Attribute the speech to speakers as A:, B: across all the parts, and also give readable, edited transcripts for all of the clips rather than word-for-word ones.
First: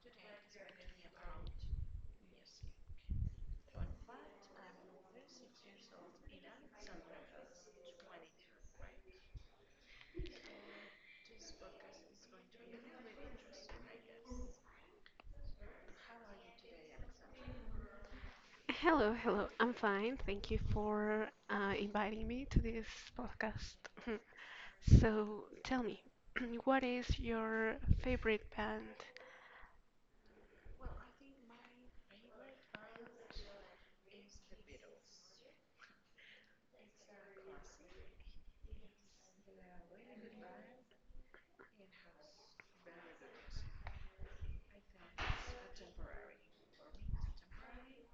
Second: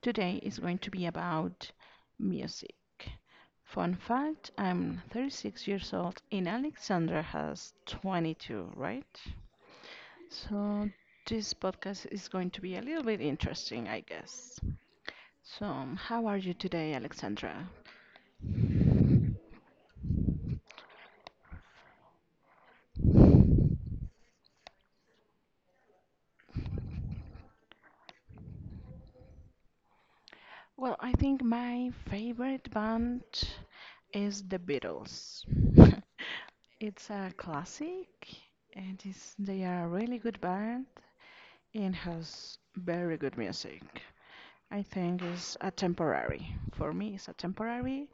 A: Today is going to be about music. Fun fact, I'm 36 years old and Alexandra has 22, right? So this podcast is going to be a little bit interesting, I guess. So, how are you today, Alexandra?
B: Hello, hello. I'm fine. Thank you for inviting me to this podcast. So, tell me, what is your favorite band?
A: Well, I think my favorite band is the Beatles. It's a classic, and they are a really good band and has very good music. I think it's a temporary. For me, it's a temporary.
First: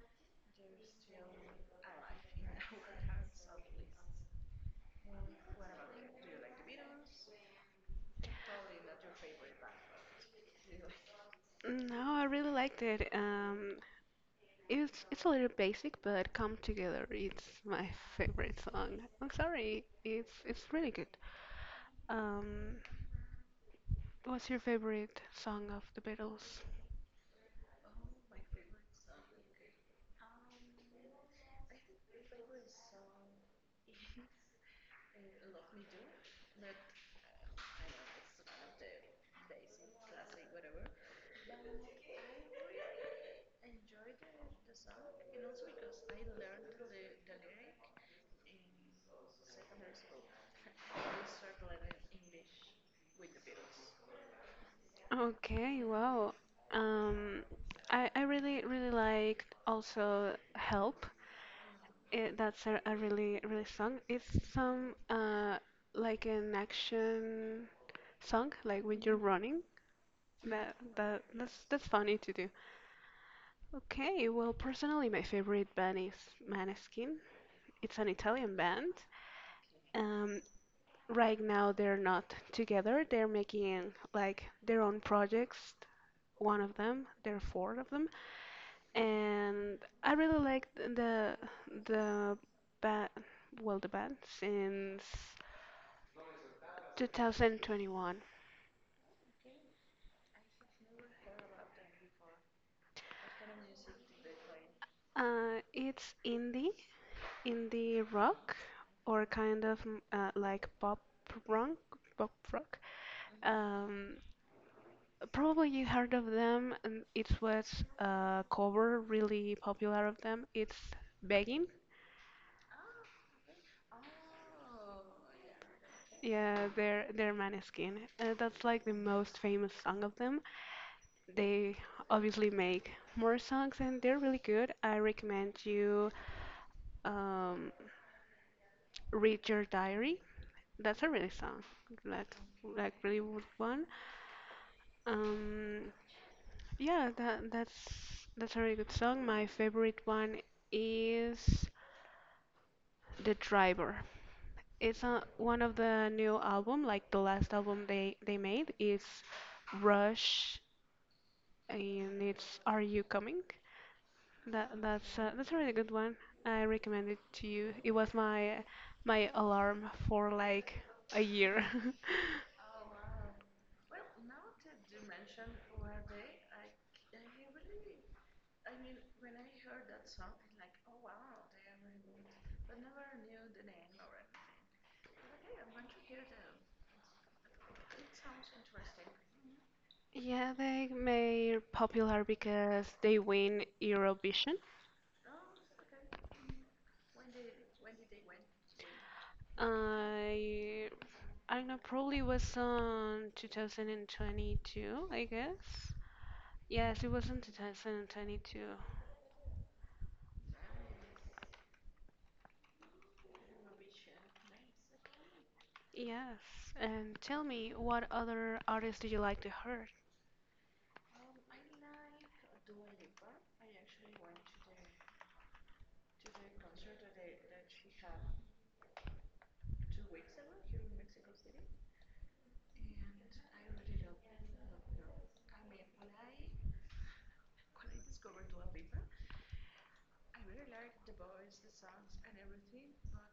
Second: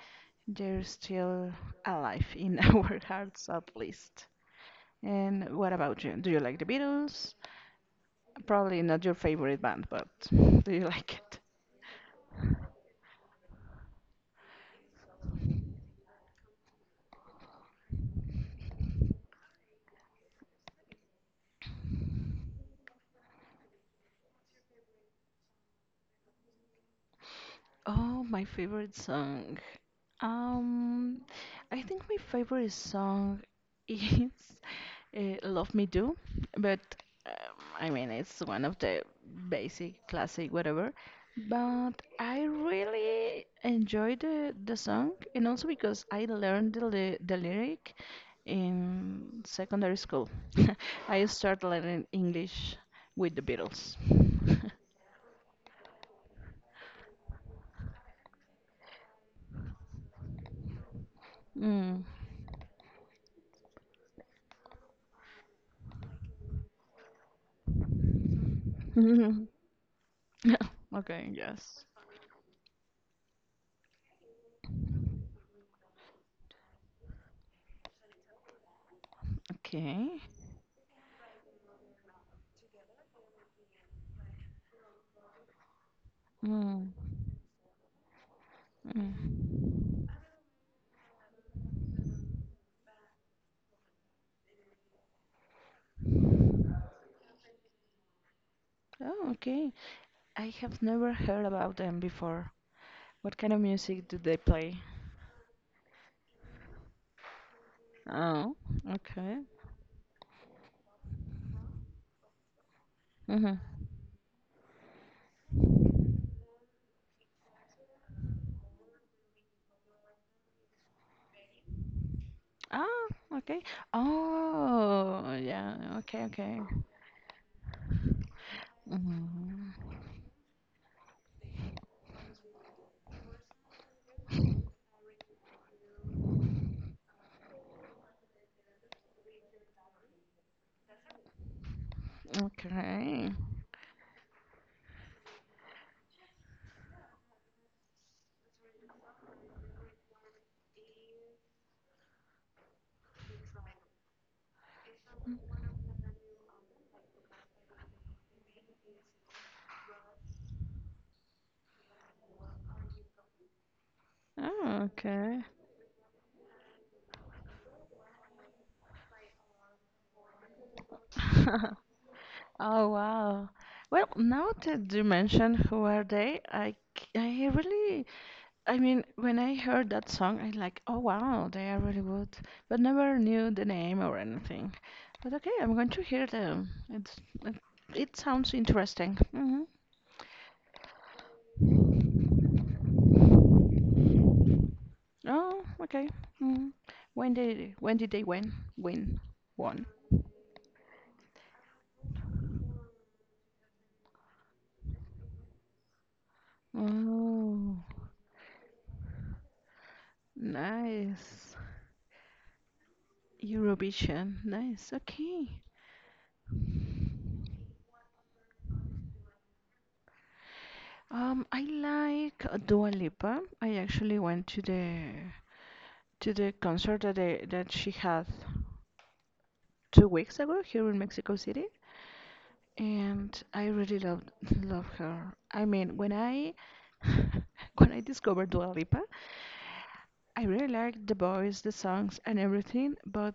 A: They're still alive in our hearts, at least. And what about you? Do you like the Beatles? Probably not your favorite band, but do you like it?
B: No, I really liked it. It's a little basic, but "Come Together" it's my favorite song. I'm sorry, it's really good. Um, what's your favorite song of the Beatles?
A: Oh, my favorite song. Um, I think my favorite song is Love Me Do, but I mean it's one of the basic classic whatever. But I really enjoy the song, and also because I learned the the lyric in secondary school. I started learning English with the Beatles.
B: Okay, wow. um, I really really liked also "Help."
A: Mm.
B: Eh, that's a really really song. It's some like an action song, like when you're running. That that
A: Okay.
B: that's
A: Yes.
B: that's funny to do. Okay, well, personally my favorite band is Maneskin. It's an Italian band.
A: Okay.
B: Um, right now they're not together. They're making like their own projects. One of
A: Mm.
B: them, there are four of them,
A: Mm.
B: and I really like the band. Well, the band since 2021.
A: Oh, okay. I have never heard about them before. What kind of music do they play?
B: It's indie, indie
A: Oh,
B: rock, or
A: okay.
B: kind of like pop rock, pop rock.
A: Mm-hmm.
B: Um, probably you heard of them, and it was a cover really popular of them. It's Begging.
A: Oh, okay. Oh, yeah. Okay, okay.
B: Yeah, they're Maneskin. That's like the most
A: Mm-hmm.
B: famous song of them. They obviously make more songs, and they're really good. I recommend you um, read your diary. That's a really song. like like really
A: Okay.
B: good one. Um, yeah, that's that's a really good song. My favorite one is The Driver. It's a, one of the new album, like the last album they made. It's Rush, and it's Are You Coming?
A: Oh,
B: That's a,
A: okay.
B: that's a really good one. I recommend it to you. It was my my alarm for like a year.
A: Oh, wow. Well, now that you mentioned Who Are They, I really, I mean, when I heard that song, I like, oh, wow, they are really good, but never knew the name or anything. But okay, I'm going to hear them. It, it sounds interesting. Mm-hmm.
B: Yeah, they made popular because they win Eurovision.
A: Oh, okay. Mm. When did they win? Win won.
B: I I don't know, probably was on 2022, I guess. Yes, it was in
A: Oh,
B: 2022.
A: nice. Eurovision. Nice. Okay.
B: Yes. And tell me, what other artists do you like to hear?
A: I like Dua Lipa. I actually went to the concert that she had 2 weeks ago here in Mexico City, and I really love her. I mean, when I when I discovered Dua Lipa, I really liked the voice, the songs, and everything, but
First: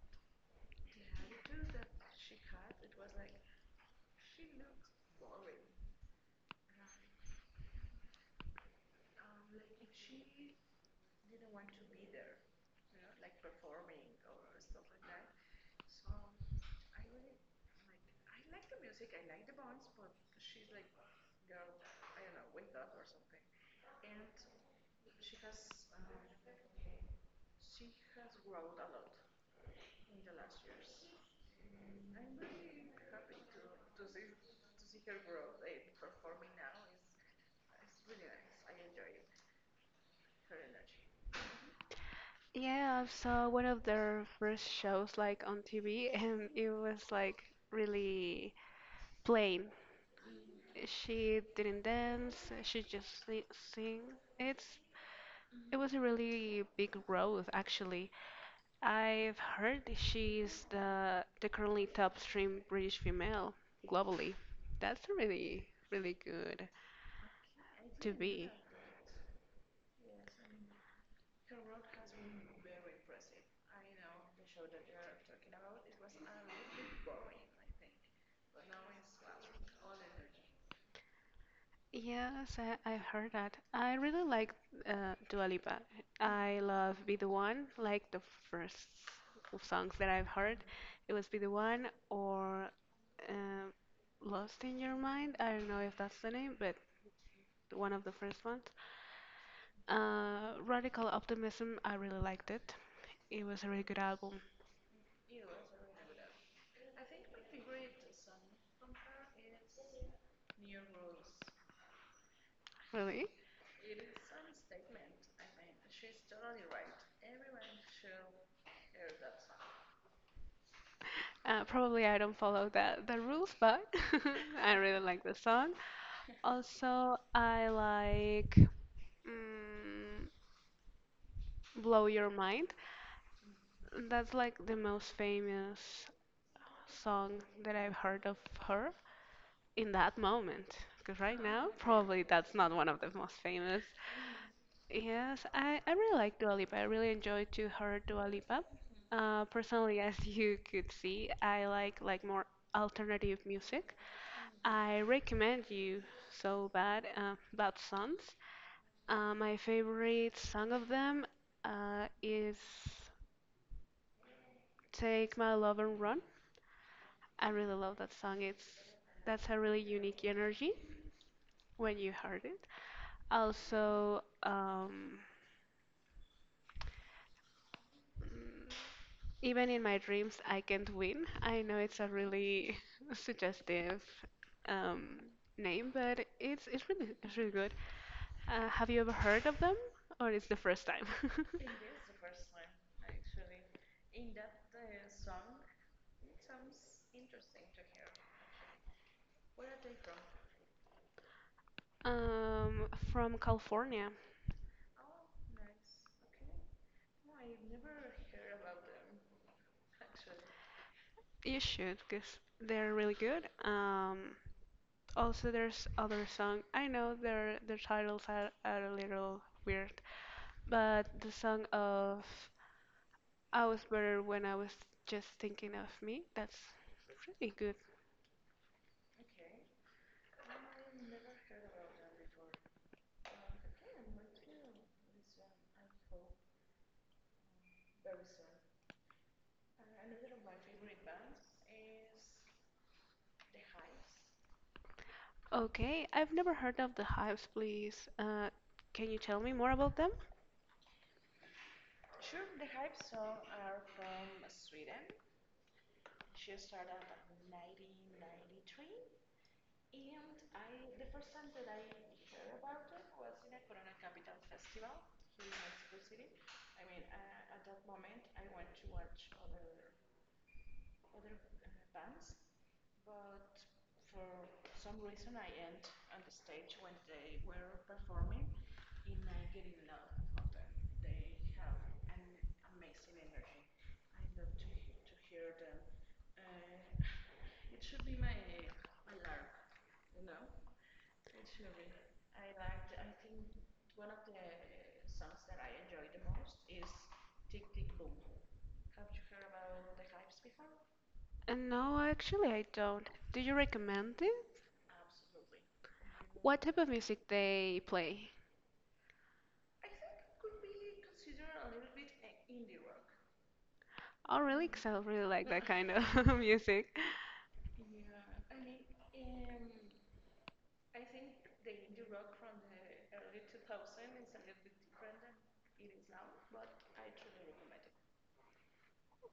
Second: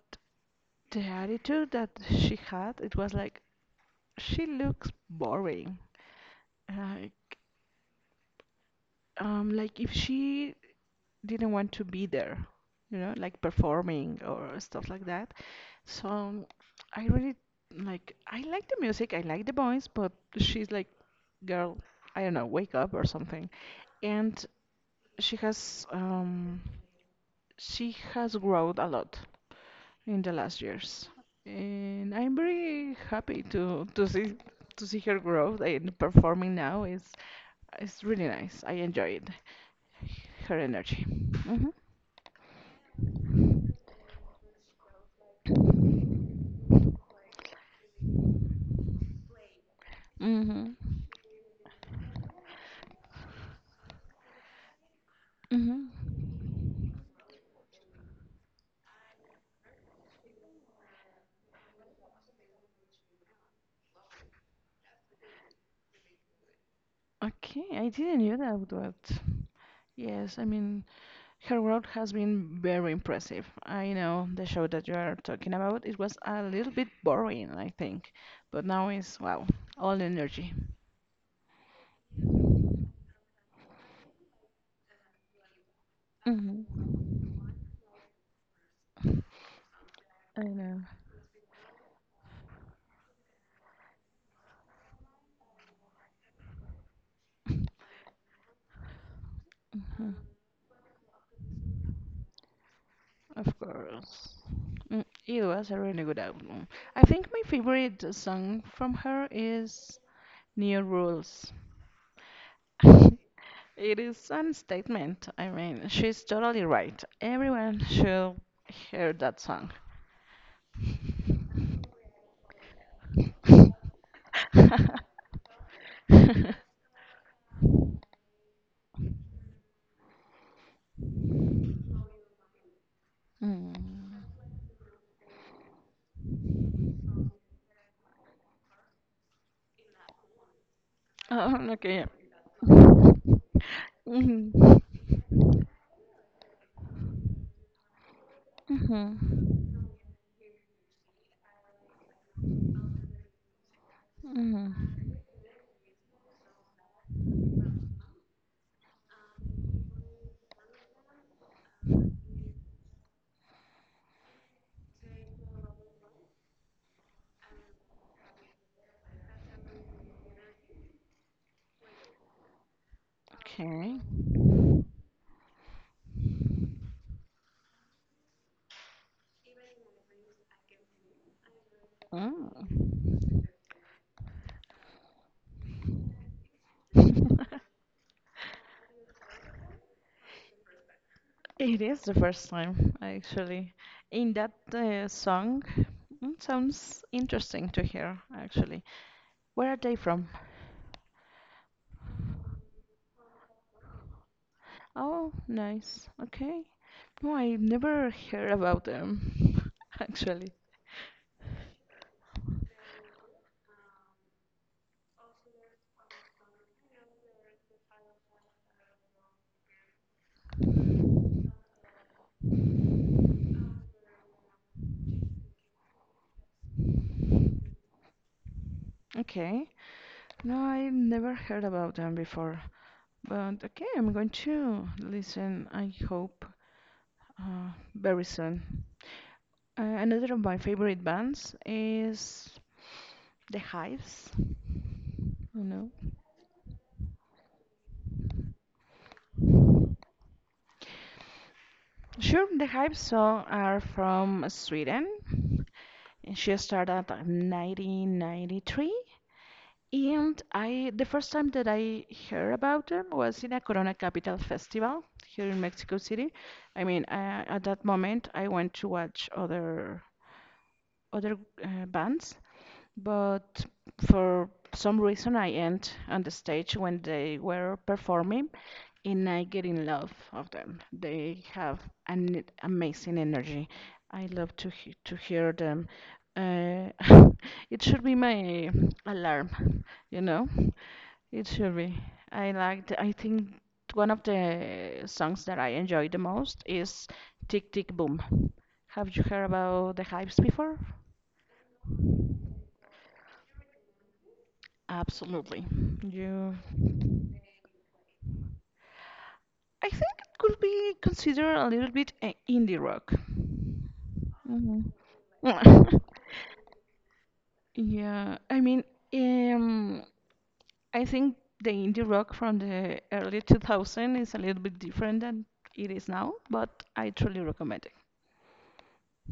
A: the attitude that she had, it was like she looks boring. Like like if she didn't want to be there, like performing or stuff like that. So I really like the music, I like the voice, but she's like, girl, I don't know, wake up or something. And she has um she has grown a lot in the last years. And I'm very happy to see her growth and performing now is it's really nice. I enjoy it, her energy. Hmm.
B: Yeah, I saw one of their first shows like on TV and it was like really plain.
A: Hmm.
B: She didn't dance, she just si sing. It's, it
A: Hmm.
B: was a really big growth, actually. I've heard she's the currently top stream British female globally. That's really really good
A: Okay, I
B: to
A: didn't knew
B: be.
A: that, but yes, I mean her growth has been very impressive. I know the show that you are talking about, it was a little bit boring, I think, but now it's wow, all energy.
B: Yes, I heard that. I really like Dua Lipa. I
A: Hmm.
B: love Be the One, like the first songs that I've
A: I
B: heard.
A: know.
B: It was Be the One or um Lost in Your Mind. I don't know if that's the name, but one of the first ones. Radical Optimism, I really liked it. It
A: Of
B: was a really good album,
A: course. Mm, it was a really good album. I think my favorite song from her is New Rules.
B: really.
A: It is an statement. I mean, she's totally right. Everyone should hear that song.
B: Probably I don't follow the rules, but I really like the song. Also, I like mm, Blow Your Mind. That's like the most famous song that I've heard of her in that moment. Because right now,
A: Okay.
B: probably that's not one of famous. Yes, I really like Dua Lipa. I really enjoyed to hear Dua Lipa. Personally, as you could see, I like more alternative music. I recommend you So Bad Bad Sons. My favorite song of them is Take My Love and Run. I really love that song. It's that's a really unique energy when you heard it.
A: Okay.
B: Also, Even in my dreams, I can't win. I know it's a really
A: Mm.
B: suggestive um, name, but it's really it's really good. Have you ever heard of them, or it's the first time?
A: It is the first time, actually. In that song, mm, sounds interesting to hear, actually. Where are they from?
B: Um, from California.
A: Oh, nice. Okay. No, I never heard about them, actually.
B: You should, because they're really good. Also, there's other song. I know their titles are a little weird, but the song of "I Was Better When I Was Just Thinking of Me," that's pretty.
A: Okay. No, I never heard about them before. But okay, I'm going to listen, I hope, uh, very soon. Another of my favorite bands is The Hives. You know?
B: Okay, I've never heard of the hives, please. Can you tell me more about them?
A: Sure, The Hives so are from Sweden. She started in 1993. And the first time that I heard about them was in a Corona Capital Festival here in Mexico City. I mean, at that moment, I went to watch other bands, but for some reason, I end on the stage when they were performing, and I get in love of them. They have an amazing energy. I love to hear them. Uh, it should be my alarm, you know. It should be. I think one of the songs that I enjoy the most is Tick Tick Boom. Have you heard about the Hives before?
B: No, actually, I don't. Do you recommend it?
A: Absolutely. You,
B: What type of music they play?
A: I think it could be considered a little bit indie rock.
B: Oh, really? 'Cause I
A: Mhm.
B: really like that kind of music.
A: Yeah, I mean, um, I think the indie rock from the early 2000 is a little bit different than it is now, but I truly recommend it.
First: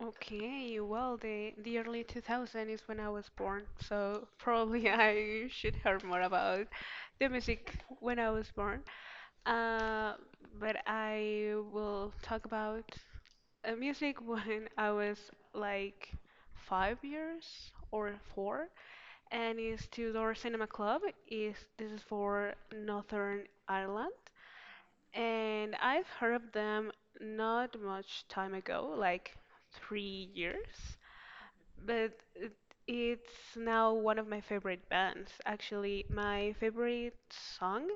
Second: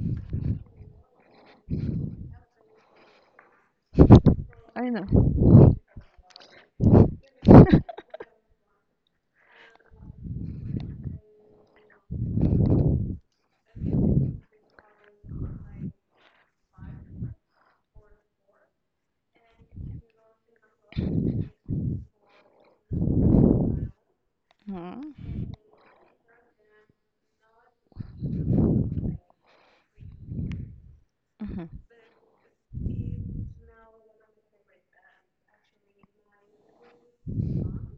B: Okay, well, the early 2000 is when I was born, so probably
A: I know.
B: I should hear more about the music when I was born. Uh, but I will talk about music when I was like 5 years or four, and it's Tudor Cinema Club. Is, this is for Northern Ireland, and I've heard of them not much time ago, like 3 years,
A: Mhm.
B: but it's now one of my favorite bands. Actually, my favorite song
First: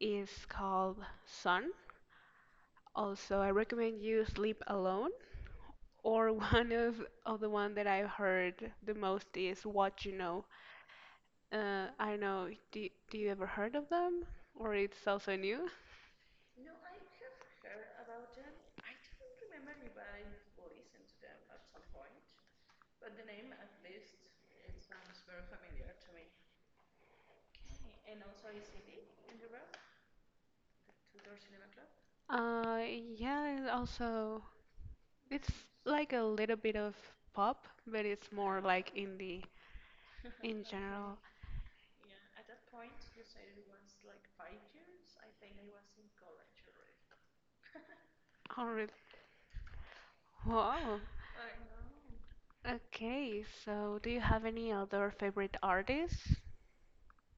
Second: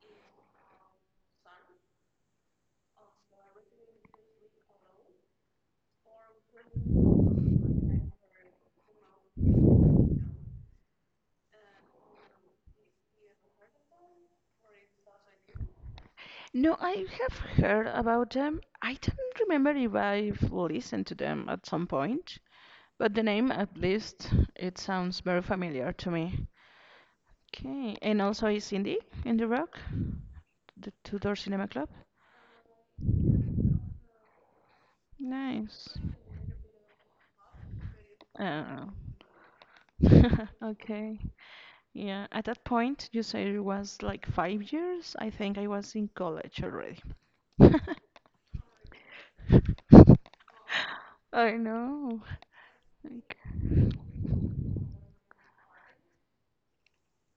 B: is called Sun. Also, I recommend you Sleep Alone. Or one of the one that I've heard the most is What You Know. I don't know, do you ever heard of them? Or it's also new?
A: No, I have heard about them. I don't remember if I've listened to them at some point, but the name, at least, it sounds very familiar to me. Okay, and also is indie in the rock, the Tudor Cinema Club.
B: Uh, yeah, it also it's
A: Nice.
B: like a little bit of pop, but it's more
A: Oh,
B: like indie in general.
A: okay. Yeah, at that point, you said it was like 5 years. I think I was in college already.
B: Oh, really? Wow.
A: I know. Like,
B: Okay, so do you have any other favorite artists?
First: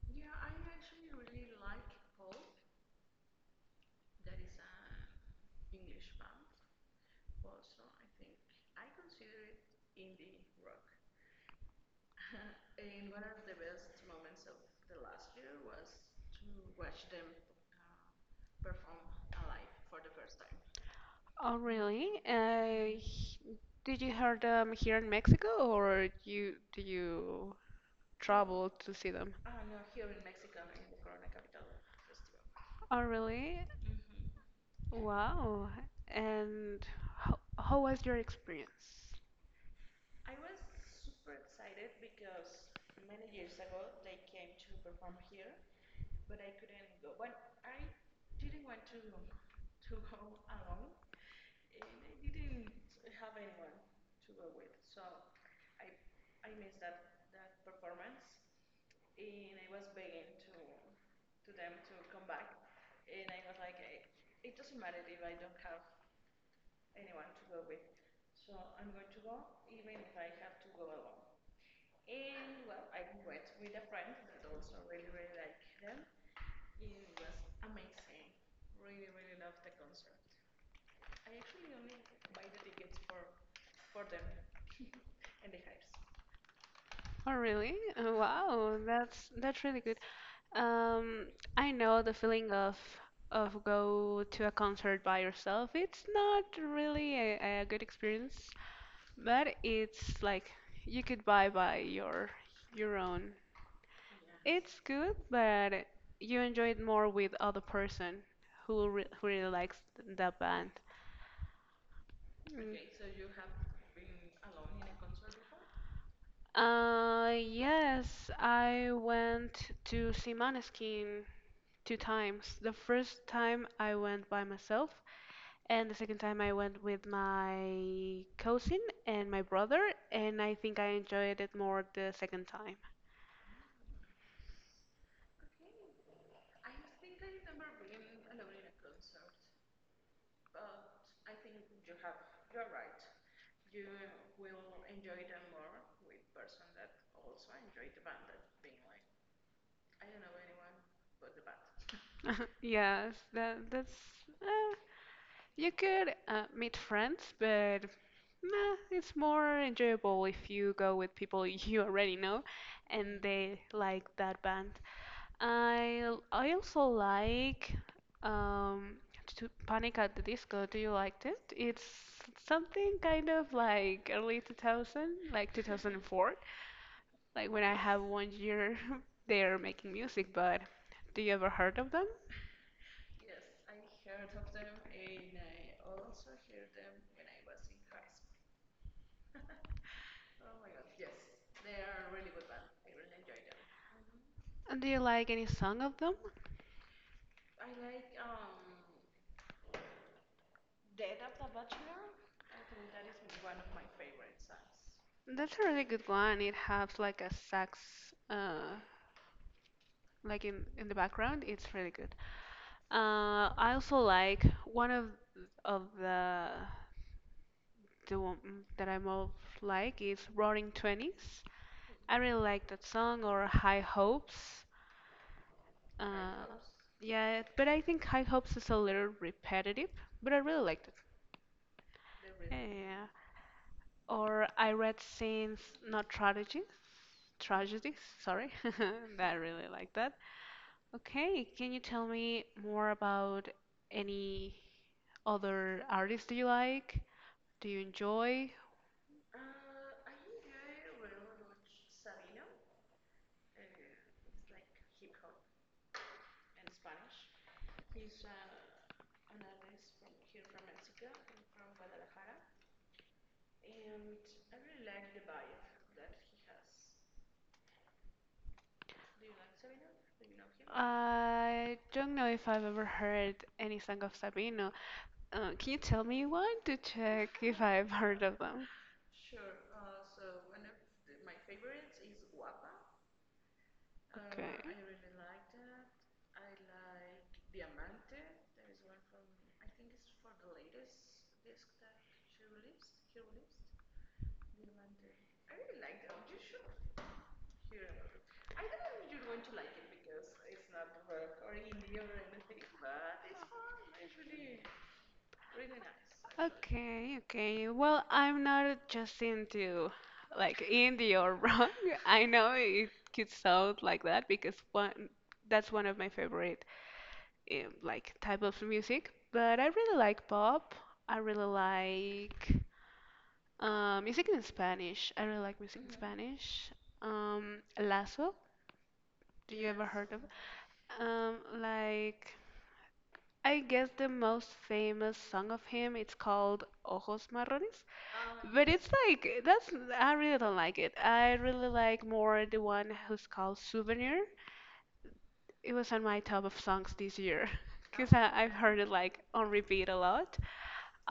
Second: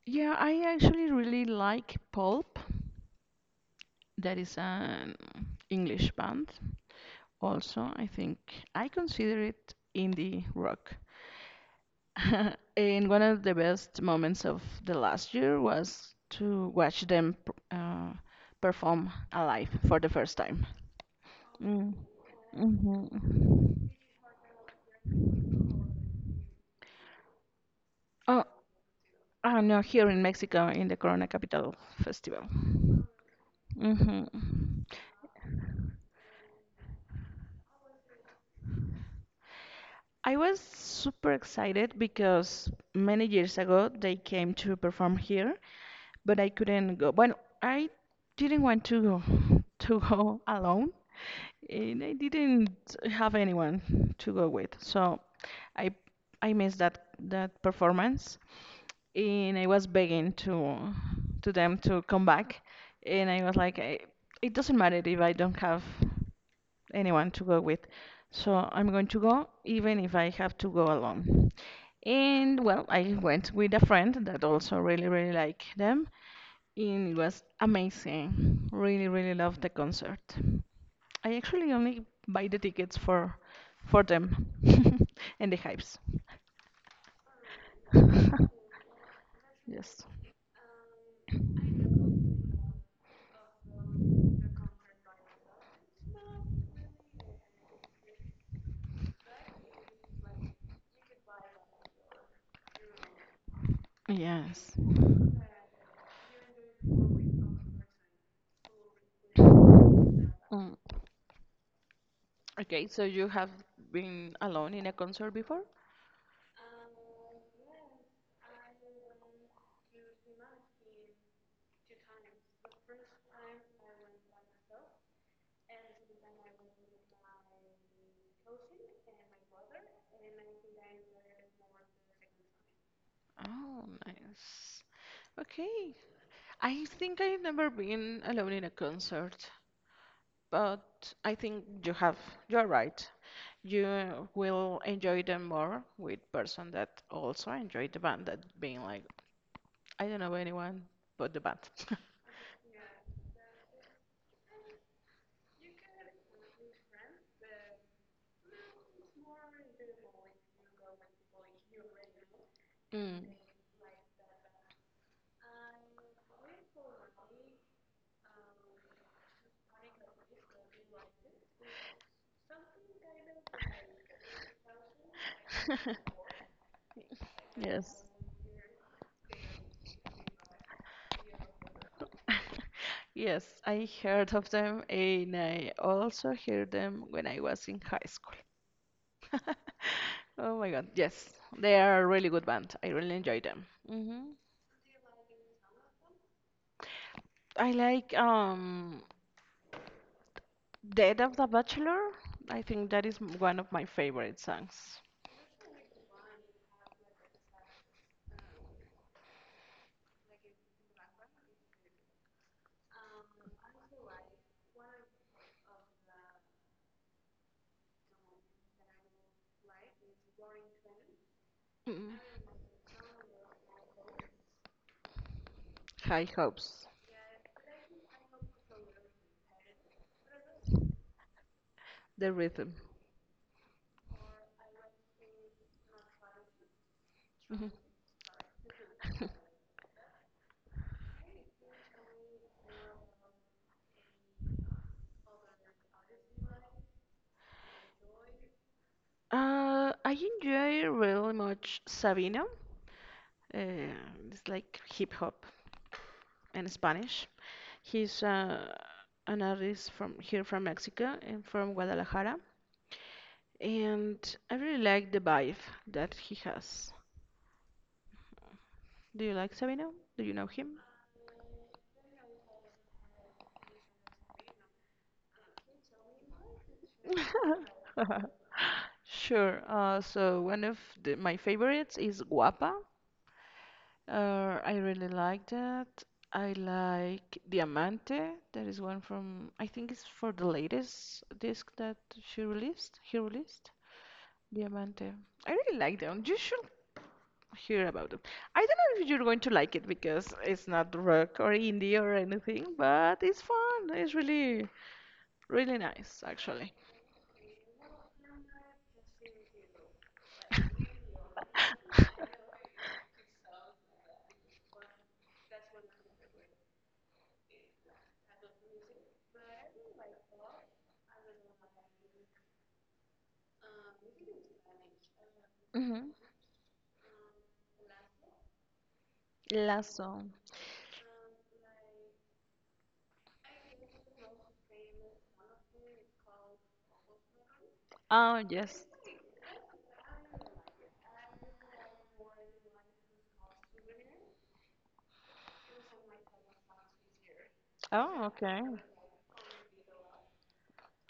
A: yeah, I actually really like Pulp. That is an English band. Also, I think I consider it indie rock. And one of the best moments of the last year was to watch them perform live for the first time.
B: Oh,
A: Mm.
B: really?
A: Hmm.
B: Did you heard them here in Mexico, or you do you
A: Oh,
B: trouble to see them.
A: oh no, here in Mexico in the Corona Capital Festival.
B: Oh, really?
A: Hmm.
B: Wow. And how was your experience?
A: I was super excited because many years ago they came to perform here, but I couldn't go. Well, I didn't want to go alone and I didn't have anyone to go with. So I I missed that performance and I was begging to them to come back and I was like it doesn't matter if I don't have anyone to go with. So I'm going to go even if I have to go alone. And well, I went with a friend that also really really liked them and it was amazing. Really really loved the concert. I actually only buy the tickets for them and the hypes.
B: Oh, really? Oh, wow, that's really good.
A: Yes.
B: Um, I know the feeling of go to a concert by yourself. It's not really a good experience, but it's like you could buy by your own.
A: Yes.
B: It's good, but you enjoy it more with other person who really like that band.
A: Mm. Okay, so
B: Mm.
A: you have been alone in a concert before?
B: Yes, I went to see Måneskin two times. The first time I went by myself, and the second time I went with my cousin and my brother, and I think I enjoyed it more the second time.
A: Oh, nice. Okay. I think I've never been alone in a concert, but I think you have. You're right. You will enjoy them more with person that also enjoy the band that being like, I don't know anyone but the band.
B: Yes, that that's uh, you could meet friends, but nah, it's more enjoyable if you go with people you already know and
A: Mm,
B: they like that band. I also like um to Panic at the Disco. Do you liked it? It's something kind of like early 2000, like 2004, like when I
A: yes.
B: have 1 year they're making music, but do you ever heard of them?
A: Yes, I heard of them and I also heard them when I was in high school. Oh my God, yes, they are a really good band. I really enjoy them. Hmm.
B: And do you like any song of them?
A: I like Dead of the Bachelor. I think that is one of my favorite songs.
B: That's a really good one. It has like a sax uh like in the background, it's really good. I also like one of the one that I most like is roaring 20s.
A: Mm.
B: I really like that song, or high hopes.
A: High
B: uh
A: Hopes,
B: yeah, but I think high hopes is a little repetitive, but I really liked it.
A: the rhythm.
B: Yeah, or I read since not tragedies tragedies, sorry. I really like that. Okay, can you tell me more about any other artists do you like? Do you enjoy?
A: I enjoy really much Sabino. Uh, it's like hip hop in Spanish. He's an artist from here from Mexico and from Guadalajara. And I really like the vibe that he has. Do you like Sabino? Do you know him?
B: I don't know if I've ever heard any song of Sabino. Can you tell me one to check if I've heard of them?
A: Sure. So one of my favorites is Guapa.
B: Okay.
A: I really like that. I like Diamante. That is one from, I think it's for the latest disc that she released. He released Diamante. I really like them. You should hear about it. I don't know if you're going to like it because it's not rock or indie or anything, but it's fun. It's really, really nice, actually.
B: Okay, okay. Well, I'm not just into like indie or rock. I know it could sound like that because one that's one of my favorite like type of music, but I really like pop. I really like music in Spanish. I really like music in
A: Hmm.
B: Spanish. Lazo, do you ever
A: Last
B: heard of?
A: song.
B: It? Like I guess the most famous song of him, it's called Ojos Marrones.
A: Oh,
B: But
A: yes.
B: it's like that's I really don't like it. I really like more the one who's called Souvenir. It was on my top of songs this year because
A: Oh,
B: I've
A: okay.
B: heard it like on repeat a lot.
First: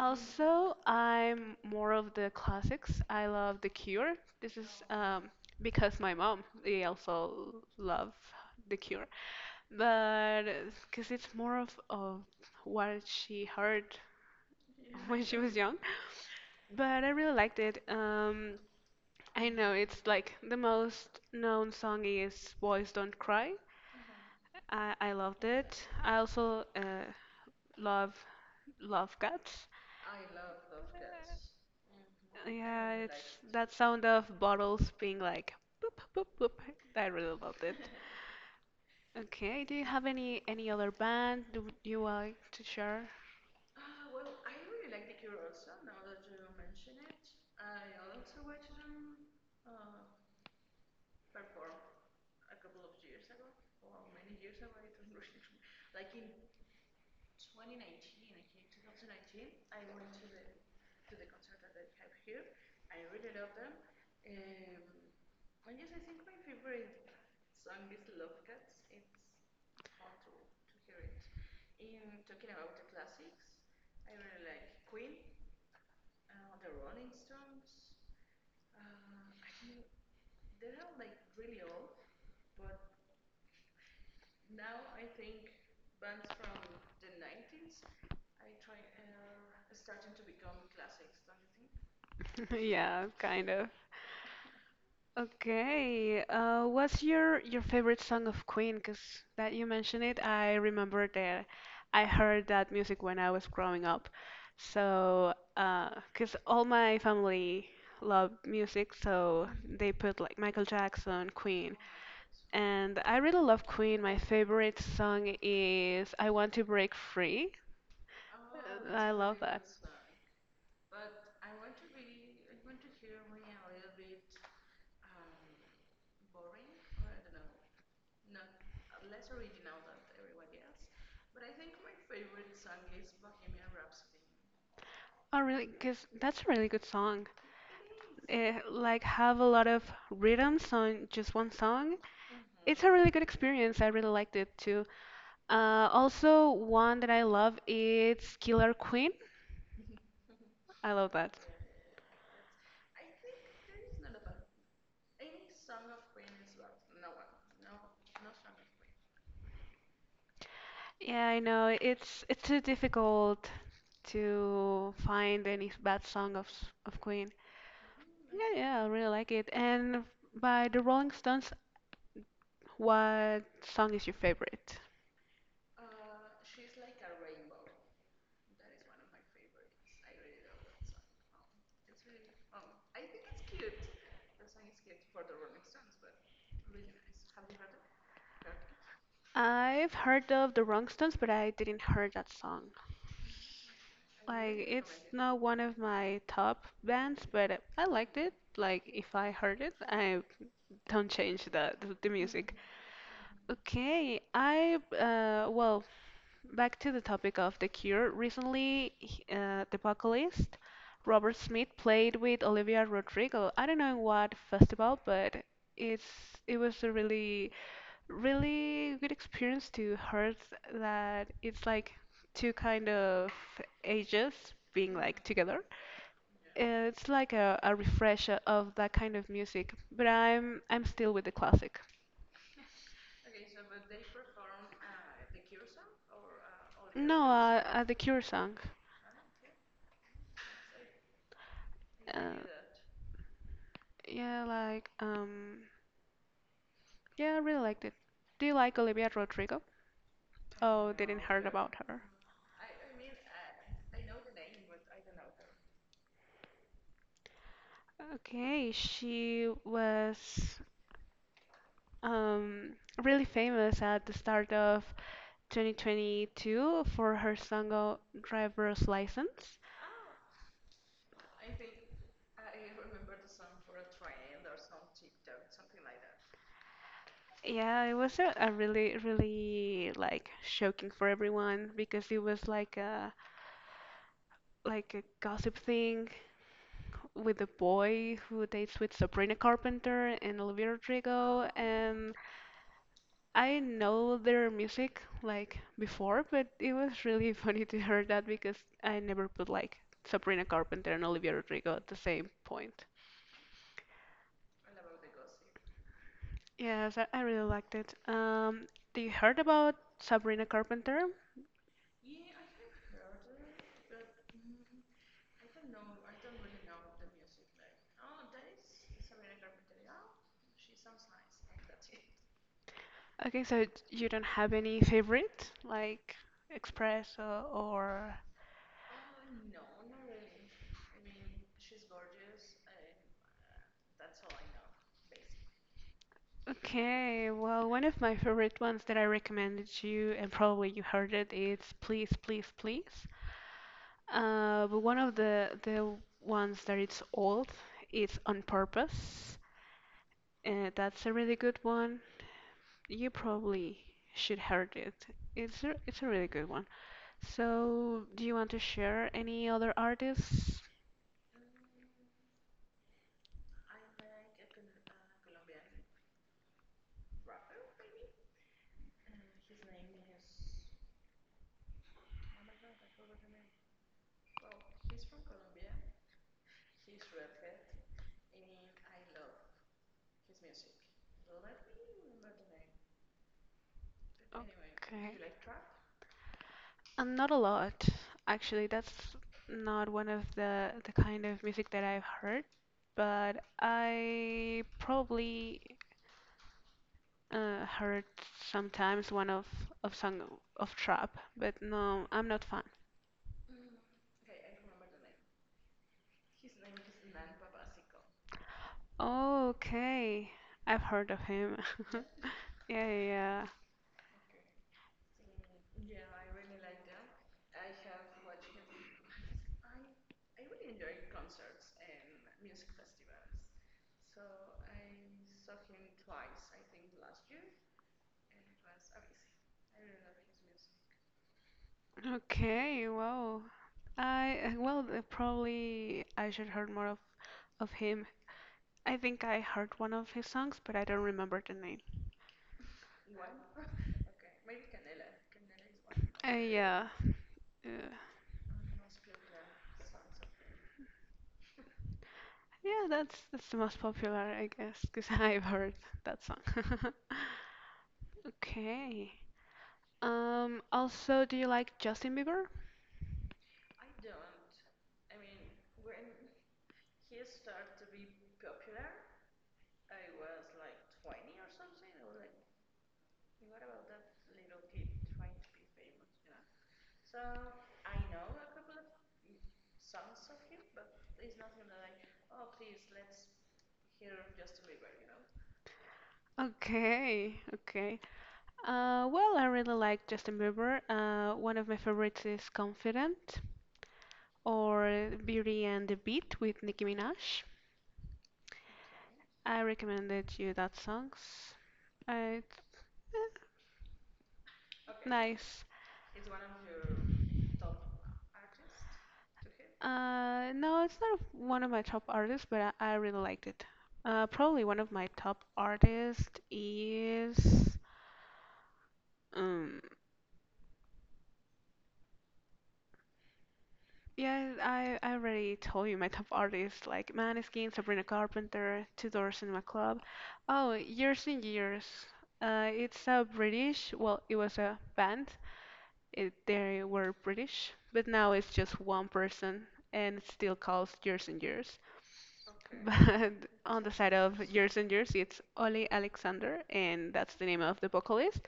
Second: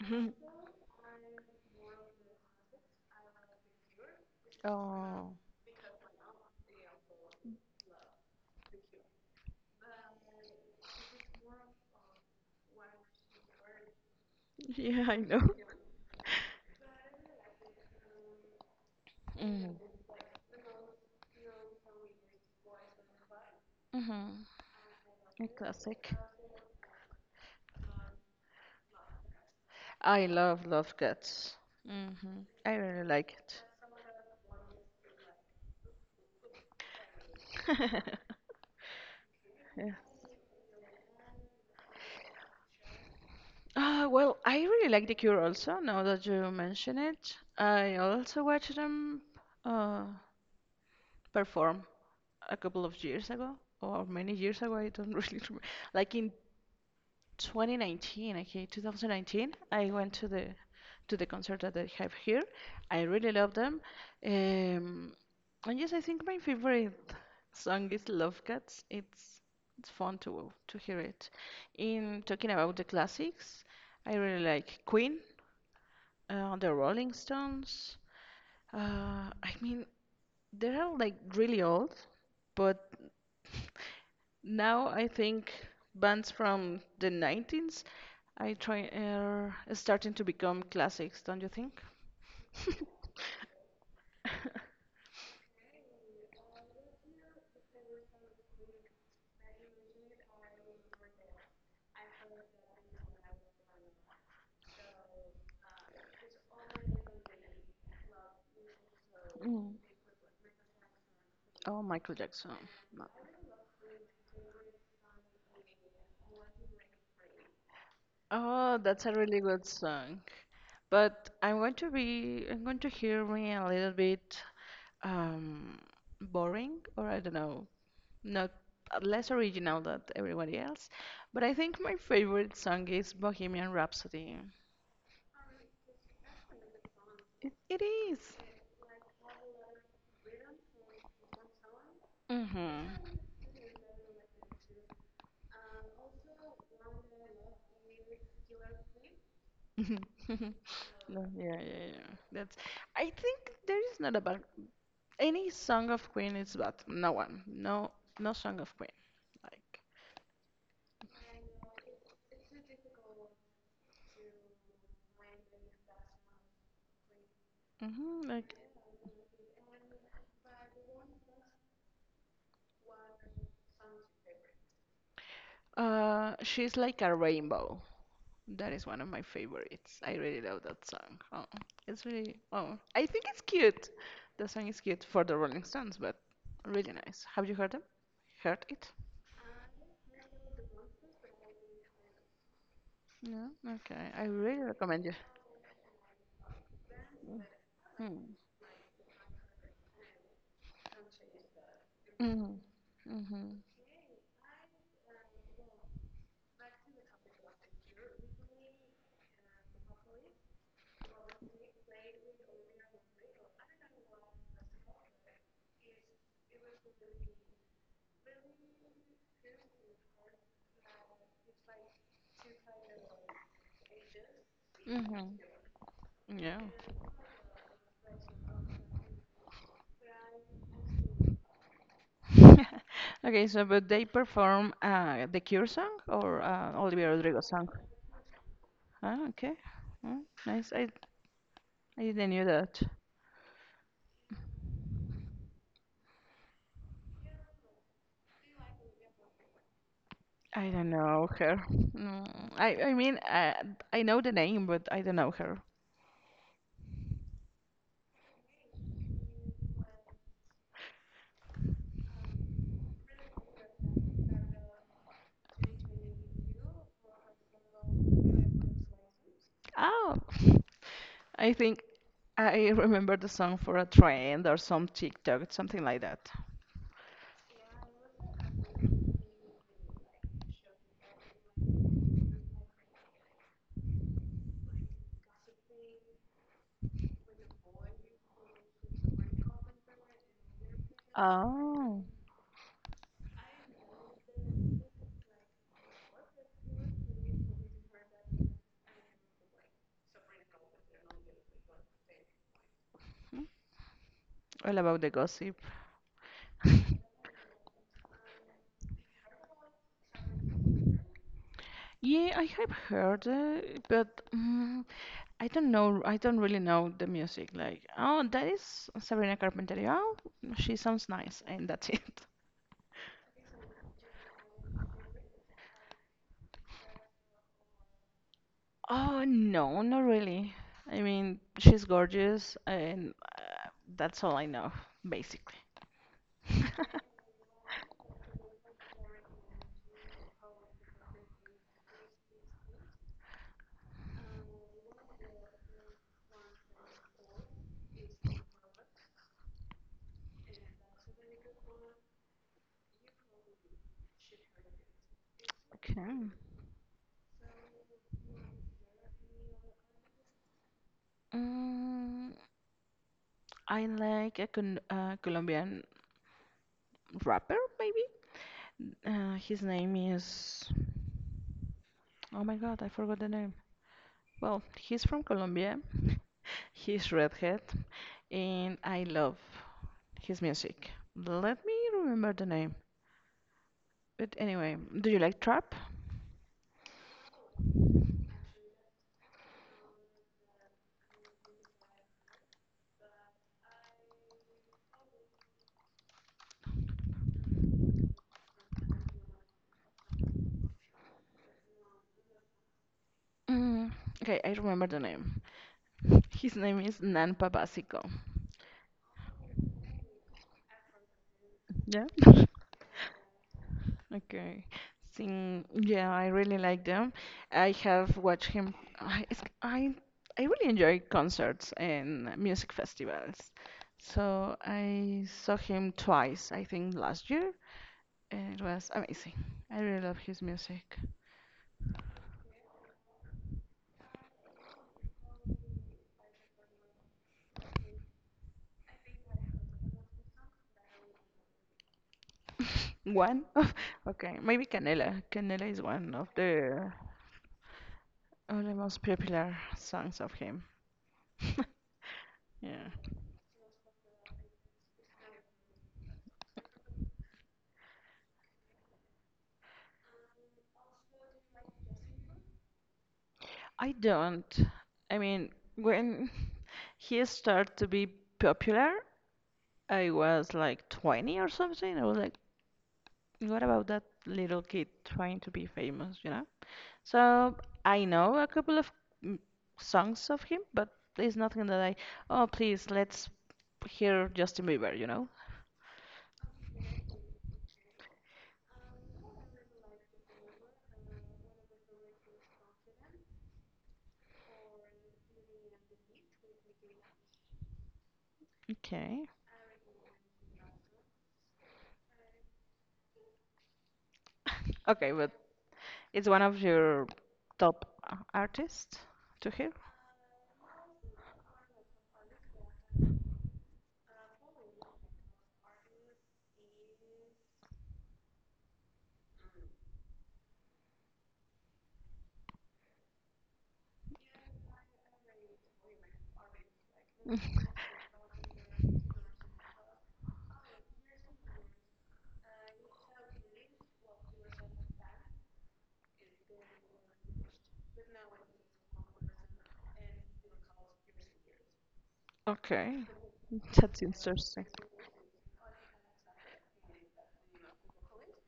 A: Mhm.
B: I'm more of the classics. I love The Cure. This is
A: Oh,
B: because my mom, they also love The Cure. But because it's more of what she heard
A: yeah, I
B: when she
A: know.
B: was young. But I really liked it. I know
A: Mm.
B: it's like the most known song is Boys Don't Cry.
A: Mm-hmm.
B: I loved
A: A
B: it.
A: classic.
B: I also love Love Cats.
A: I love Love Cats. Hmm. I
B: Yeah,
A: really like
B: it's that sound of bottles being like boop boop boop. I really loved it.
A: it.
B: Okay, do you have any other band do you like to share?
A: Well, I really like The Cure also, now that you mention it. I also watched them uh, perform a couple of years ago, or many years ago, I don't really remember. Like in 2019, okay, 2019, I went to the concert that they have here. I really love them. Um, and yes, I think my favorite song is Love Cats. It's fun to hear it. In talking about the classics, I really like Queen. The Rolling Stones. I mean, they are like really old, but now I think bands from the 90s I try are starting to become classics, don't you think?
B: Yeah, kind of. Okay, what's your favorite song of Queen? Because that you mentioned it, I remember that I heard that music when I was growing up. So, because all my family loved music, so
A: Mm.
B: they put like Michael Jackson, Queen.
A: Oh, Michael Jackson.
B: And
A: No.
B: I really love Queen. My favorite song is I Want to Break Free.
A: Oh,
B: I
A: that's a
B: love
A: really
B: that.
A: good song. But I'm going to hear me a little bit um, boring, or I don't know, not less original than everybody else. But I think my favorite song is Bohemian Rhapsody.
B: Oh, really? Because that's a really good song.
A: It is.
B: It, like have a lot of rhythms on just one song. It's a really good experience. I really liked it too.
A: Mm-hmm.
B: Also, one that I love is Killer Queen. I love
A: No,
B: that.
A: yeah, yeah, yeah. That's. I think there is not a bad. Any song of Queen is bad. No one. No, no song of Queen. Like,
B: Yeah, I know it's too difficult to find any bad song of of Queen.
A: hmm,
B: Yeah,
A: like.
B: yeah, I really like it. And by the Rolling Stones, what song is your favorite?
A: She's like a rainbow. That is one of my favorites. I really love that song. Oh, it's really, oh, I think it's cute. The song is cute for the Rolling Stones, but really nice. Have you heard them? Heard it?
B: I've heard of the Rolling Stones, but I didn't hear that song.
A: No? Okay. I
B: Like,
A: really
B: it's
A: recommend you.
B: not one of my top bands, but I liked it.
A: Mm.
B: Like, if I heard it, I don't change the music.
A: Mm. Mhm.
B: Okay, I back to the topic of The Cure. Recently, the vocalist Robert Smith played with Olivia Rodrigo. I don't know in what festival, but it's it was a really good experience to hear that. It's like two kind of ages being like
A: Mhm.
B: together.
A: Yeah.
B: It's like a refresher of that kind of music, but I'm still with the classic.
A: Okay, so but they perform the Cure song or Olivia
B: No,
A: Rodrigo song?
B: the Cure song.
A: Ah, okay. Mm, nice. I didn't
B: Uh,
A: knew that.
B: yeah, like yeah, I really liked it. Do you like Olivia Rodrigo?
A: I don't
B: Oh, didn't
A: know
B: heard
A: her.
B: about her.
A: No, I mean I know the name, but I don't know her.
B: Okay, she was um really famous at the start of 2022 for her single driver's license.
A: Oh, I think I remember the song for a trend or some TikTok, something like that.
B: Yeah, it was a really like shocking for everyone because it was like a gossip thing with the boy who dates with Sabrina Carpenter and Olivia Rodrigo,
A: Oh,
B: and I know their music like before, but it was really funny to hear that because I never put like Sabrina Carpenter and Olivia Rodrigo at the same point.
A: all about the gossip.
B: Yes, I really liked it. Do you heard about Sabrina Carpenter?
A: Yeah, I have heard, but I don't know. I don't really know the music. Like, oh, that is Sabrina Carpenter. Oh, she sounds nice, and that's it.
B: Okay, so you don't have any favorite like Express or
A: Oh, no, not really. I mean, she's gorgeous, and uh, that's all I know, basically.
B: okay, well, one of my favorite ones that I recommended to you, and probably you heard it, it's Please, Please, Please. But one of the ones that it's old, it's On Purpose. That's a really good one. You probably should heard it. It's it's a really
A: Okay.
B: good one. So, do you want to share any other artists?
A: Mm, I like a Colombian rapper, maybe? His name is. Oh my God, I forgot the name. Well, he's from Colombia. He's redhead, and I love his music. Let me remember the name. But anyway, do
B: Okay.
A: you like trap?
B: Not a lot, actually. That's not one of the kind of music that I've heard, but I probably heard sometimes one of song of trap, but no, I'm not fan.
A: Mm, okay, I remember the name. His name is Nan Papasico.
B: Okay, I've heard of him.
A: Yeah,
B: Yeah, yeah, yeah.
A: okay. Yeah, I really like them. I have watched him. I, it's- I, I really enjoy concerts and music festivals. So I saw him twice, I think last year, and it was amazing. I really love his music.
B: Okay, wow. I well, probably I should heard more of him. I think I heard one of his songs, but I don't remember the name.
A: One of, okay, maybe Canela. Canela is one of the,
B: Yeah. Yeah.
A: of the most popular songs of him. Yeah.
B: Yeah, that's the most popular, I guess, because I've heard that song. Okay. Also, do you like Justin Bieber?
A: I don't. I mean, when he started to be popular, I was like 20 or something. I was like, what about that little kid trying to be famous, you know? So I know a couple of mm, songs of him, but there's nothing that oh, please, let's hear Justin Bieber, you know?
B: Okay, okay. Well, I really like Justin Bieber. One of my favorites is Confident or Beauty and the Beat with Nicki Minaj.
A: Okay.
B: I recommended you that songs. It's
A: Okay, but
B: nice.
A: it's one of your top artists to hear?
B: No, it's not one of my top artists, but I really liked it. Probably one of my top artists is, um, yeah, I already told you my top artists like Maneskin, Sabrina Carpenter, Two Doors Cinema Club. Oh, Years and Years. It's a British, well, it was a band. It, they were British, but now it's just one person and it still calls Years and Years.
A: Okay.
B: But on the
A: That's
B: side of
A: interesting.
B: years and years it's Oli Alexander, and that's the name of the vocalist.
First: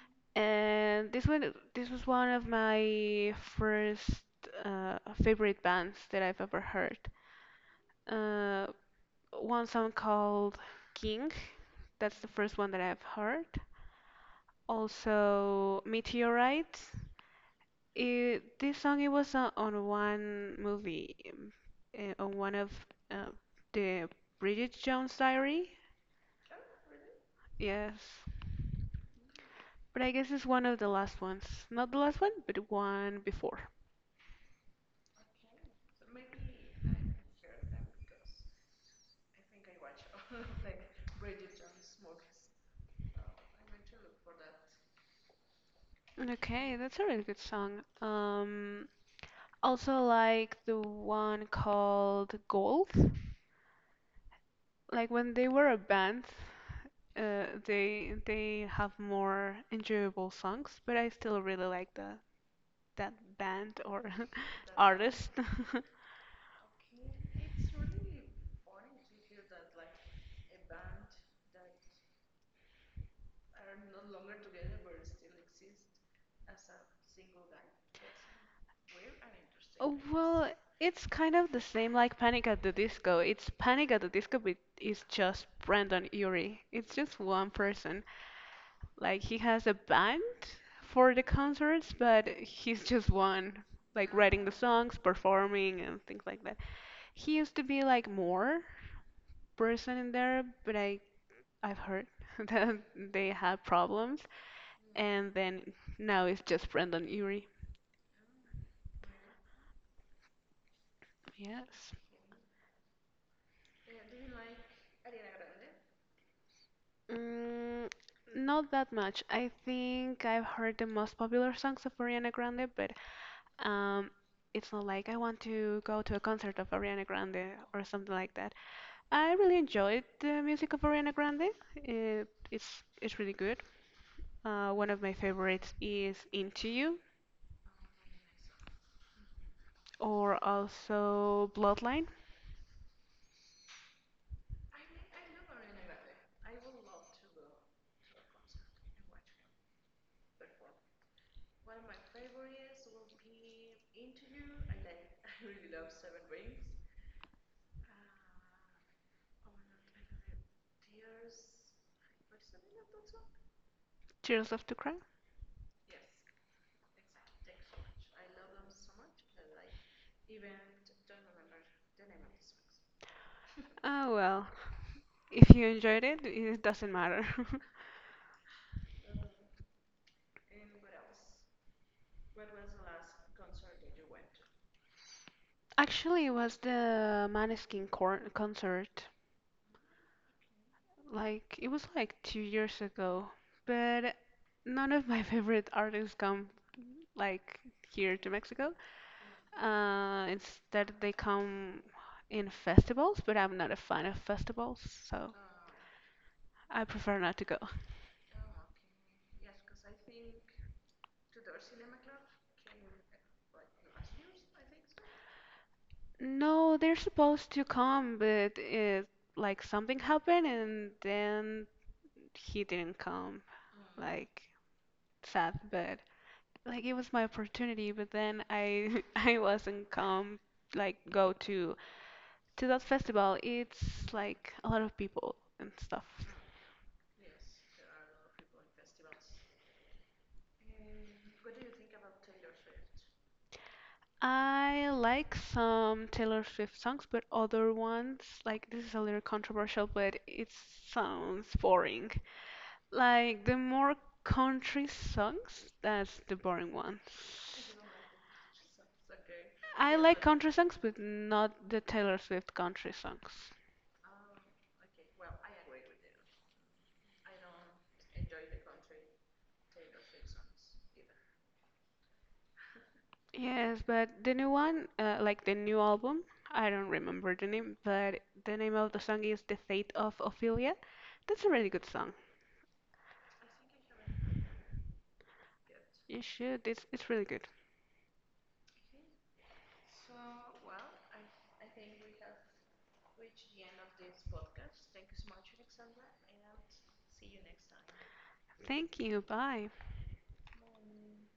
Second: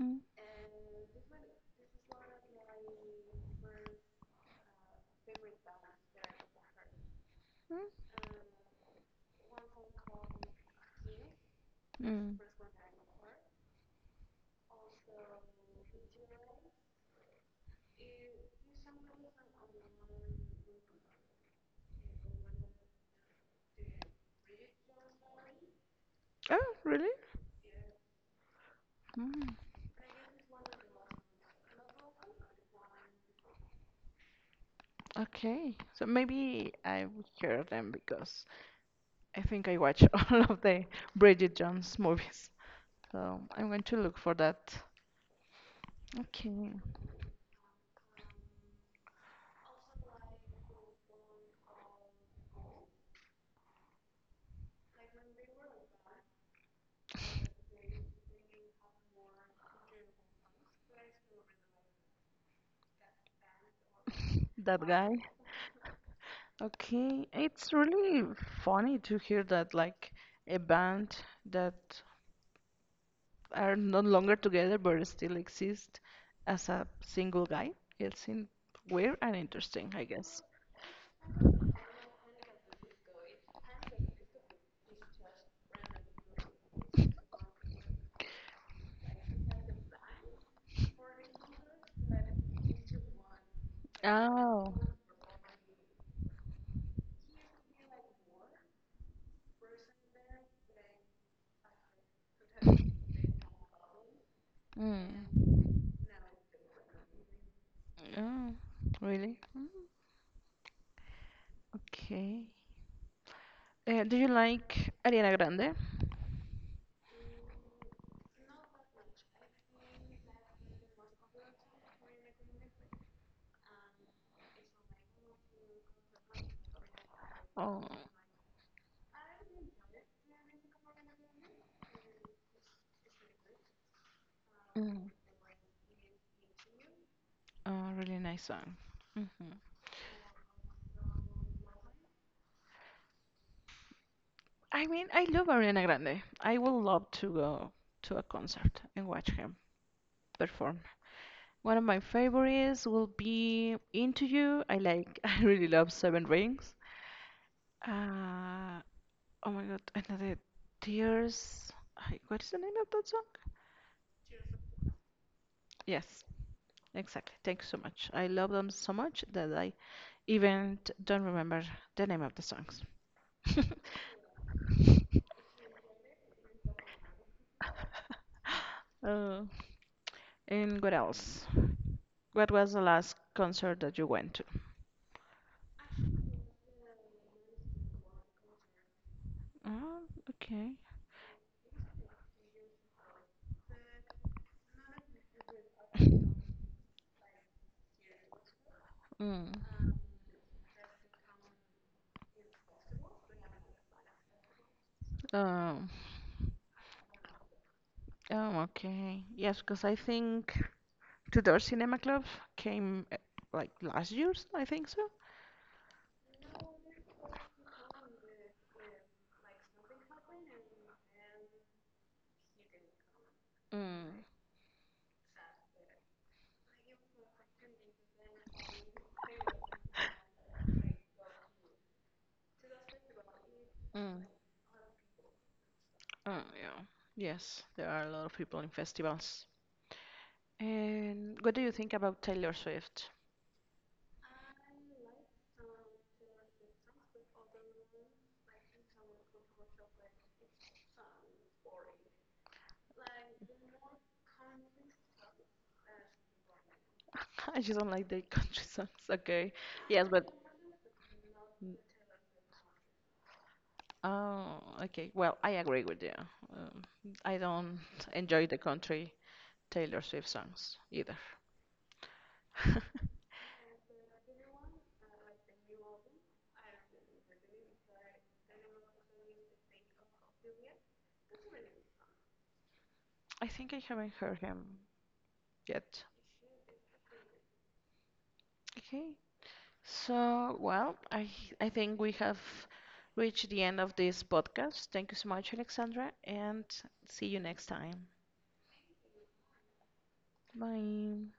A: Mhm,
B: And this was one of my first favorite bands that I've ever heard. uh, One song called King, that's the
A: mm.
B: first one that I've heard. Also Meteorite, this song it was on one movie, on one of uh, the Bridget Jones Diary.
A: Oh, really?
B: Yes.
A: Mm,
B: But I guess it's one of the last ones. Not the last one, but one before.
A: okay. So maybe I will hear them because I think I watch all of the Bridget Jones movies. So I'm going to look for that. Okay,
B: Okay, that's a really good song. Also like the one called Gold. Like when they were a band, they have more enjoyable songs, but I still really like the that band or
A: that guy.
B: artist.
A: Okay, it's really funny to hear that like a band that are no longer together but still exist as a single guy. It's in weird and interesting,
B: Oh,
A: I guess.
B: well, it's kind of the same like Panic at the Disco. It's Panic at the Disco, but it's just Brandon Urie. It's just one person. Like he has a band for the concerts, but he's just one, like writing the
A: Oh.
B: songs, performing and things like that. He used to be like more person in there, but I've heard that they had problems, and
A: Mm.
B: then now it's just Brendan Urie.
A: Oh, really?
B: Yes.
A: Okay. Do you like Ariana Grande?
B: Mm, not that much. I think I've heard the most popular songs of Ariana Grande, but um, it's not like I want to go to a concert of Ariana Grande or
A: Oh,
B: something like that. I really enjoyed the music of Ariana Grande. It's really good. One of
A: mm,
B: my favorites is Into You,
A: oh, really nice song. Hmm.
B: or also Bloodline,
A: I mean, I love Ariana Grande. I would love to go to a concert and watch him perform. One of my favorites will be Into You. I like, I really love Seven Rings. Uh, oh my God, another Tears. What is the name of that song?
B: Tears Left to Cry.
A: Yes, exactly. Thank you so much. I love them so much that I even don't remember the name of the songs.
B: Oh well, if you enjoyed it, it doesn't matter.
A: Oh, and what else? What was the last concert that you went to?
B: Actually, it was the concert.
A: Oh, okay.
B: Like it was like 2 years ago, but none of my favorite artists come like here to Mexico.
A: Mm.
B: Instead, they come in festivals, but I'm not a fan of festivals, so
A: Um,
B: I prefer not to go.
A: oh, okay. Yes, because I think Tudor Cinema Club came like last year's, I think so.
B: No, they're supposed to come, but it like something happened and then he didn't come.
A: Mm.
B: Like sad, but like it was my opportunity, but then I I wasn't come like go to that festival. It's
A: Mm.
B: like a lot of people and stuff.
A: Oh, yeah. Yes, there are a lot of people in festivals. And what do you think about Taylor Swift?
B: I like some Taylor Swift songs, but other ones, like this is a little controversial, but it sounds boring. Like the more country songs, that's the boring ones.
A: I just don't like the country songs. Okay.
B: I
A: Yes,
B: like
A: but
B: country songs, but not the Taylor Swift country songs.
A: oh, okay. Well, I agree with you. Um, I don't enjoy the country Taylor Swift songs either.
B: Yes, but the new one, like the new album, I don't remember the name, but the name of the song is The Fate of Ophelia. That's a really good song.
A: I think I haven't heard him yet.
B: You should, it's really good.
A: Okay. So, well, I think we have reached the end of this podcast. Thank you so much, Alexandra, and see you next time.
B: Thank you, bye.
A: Bye.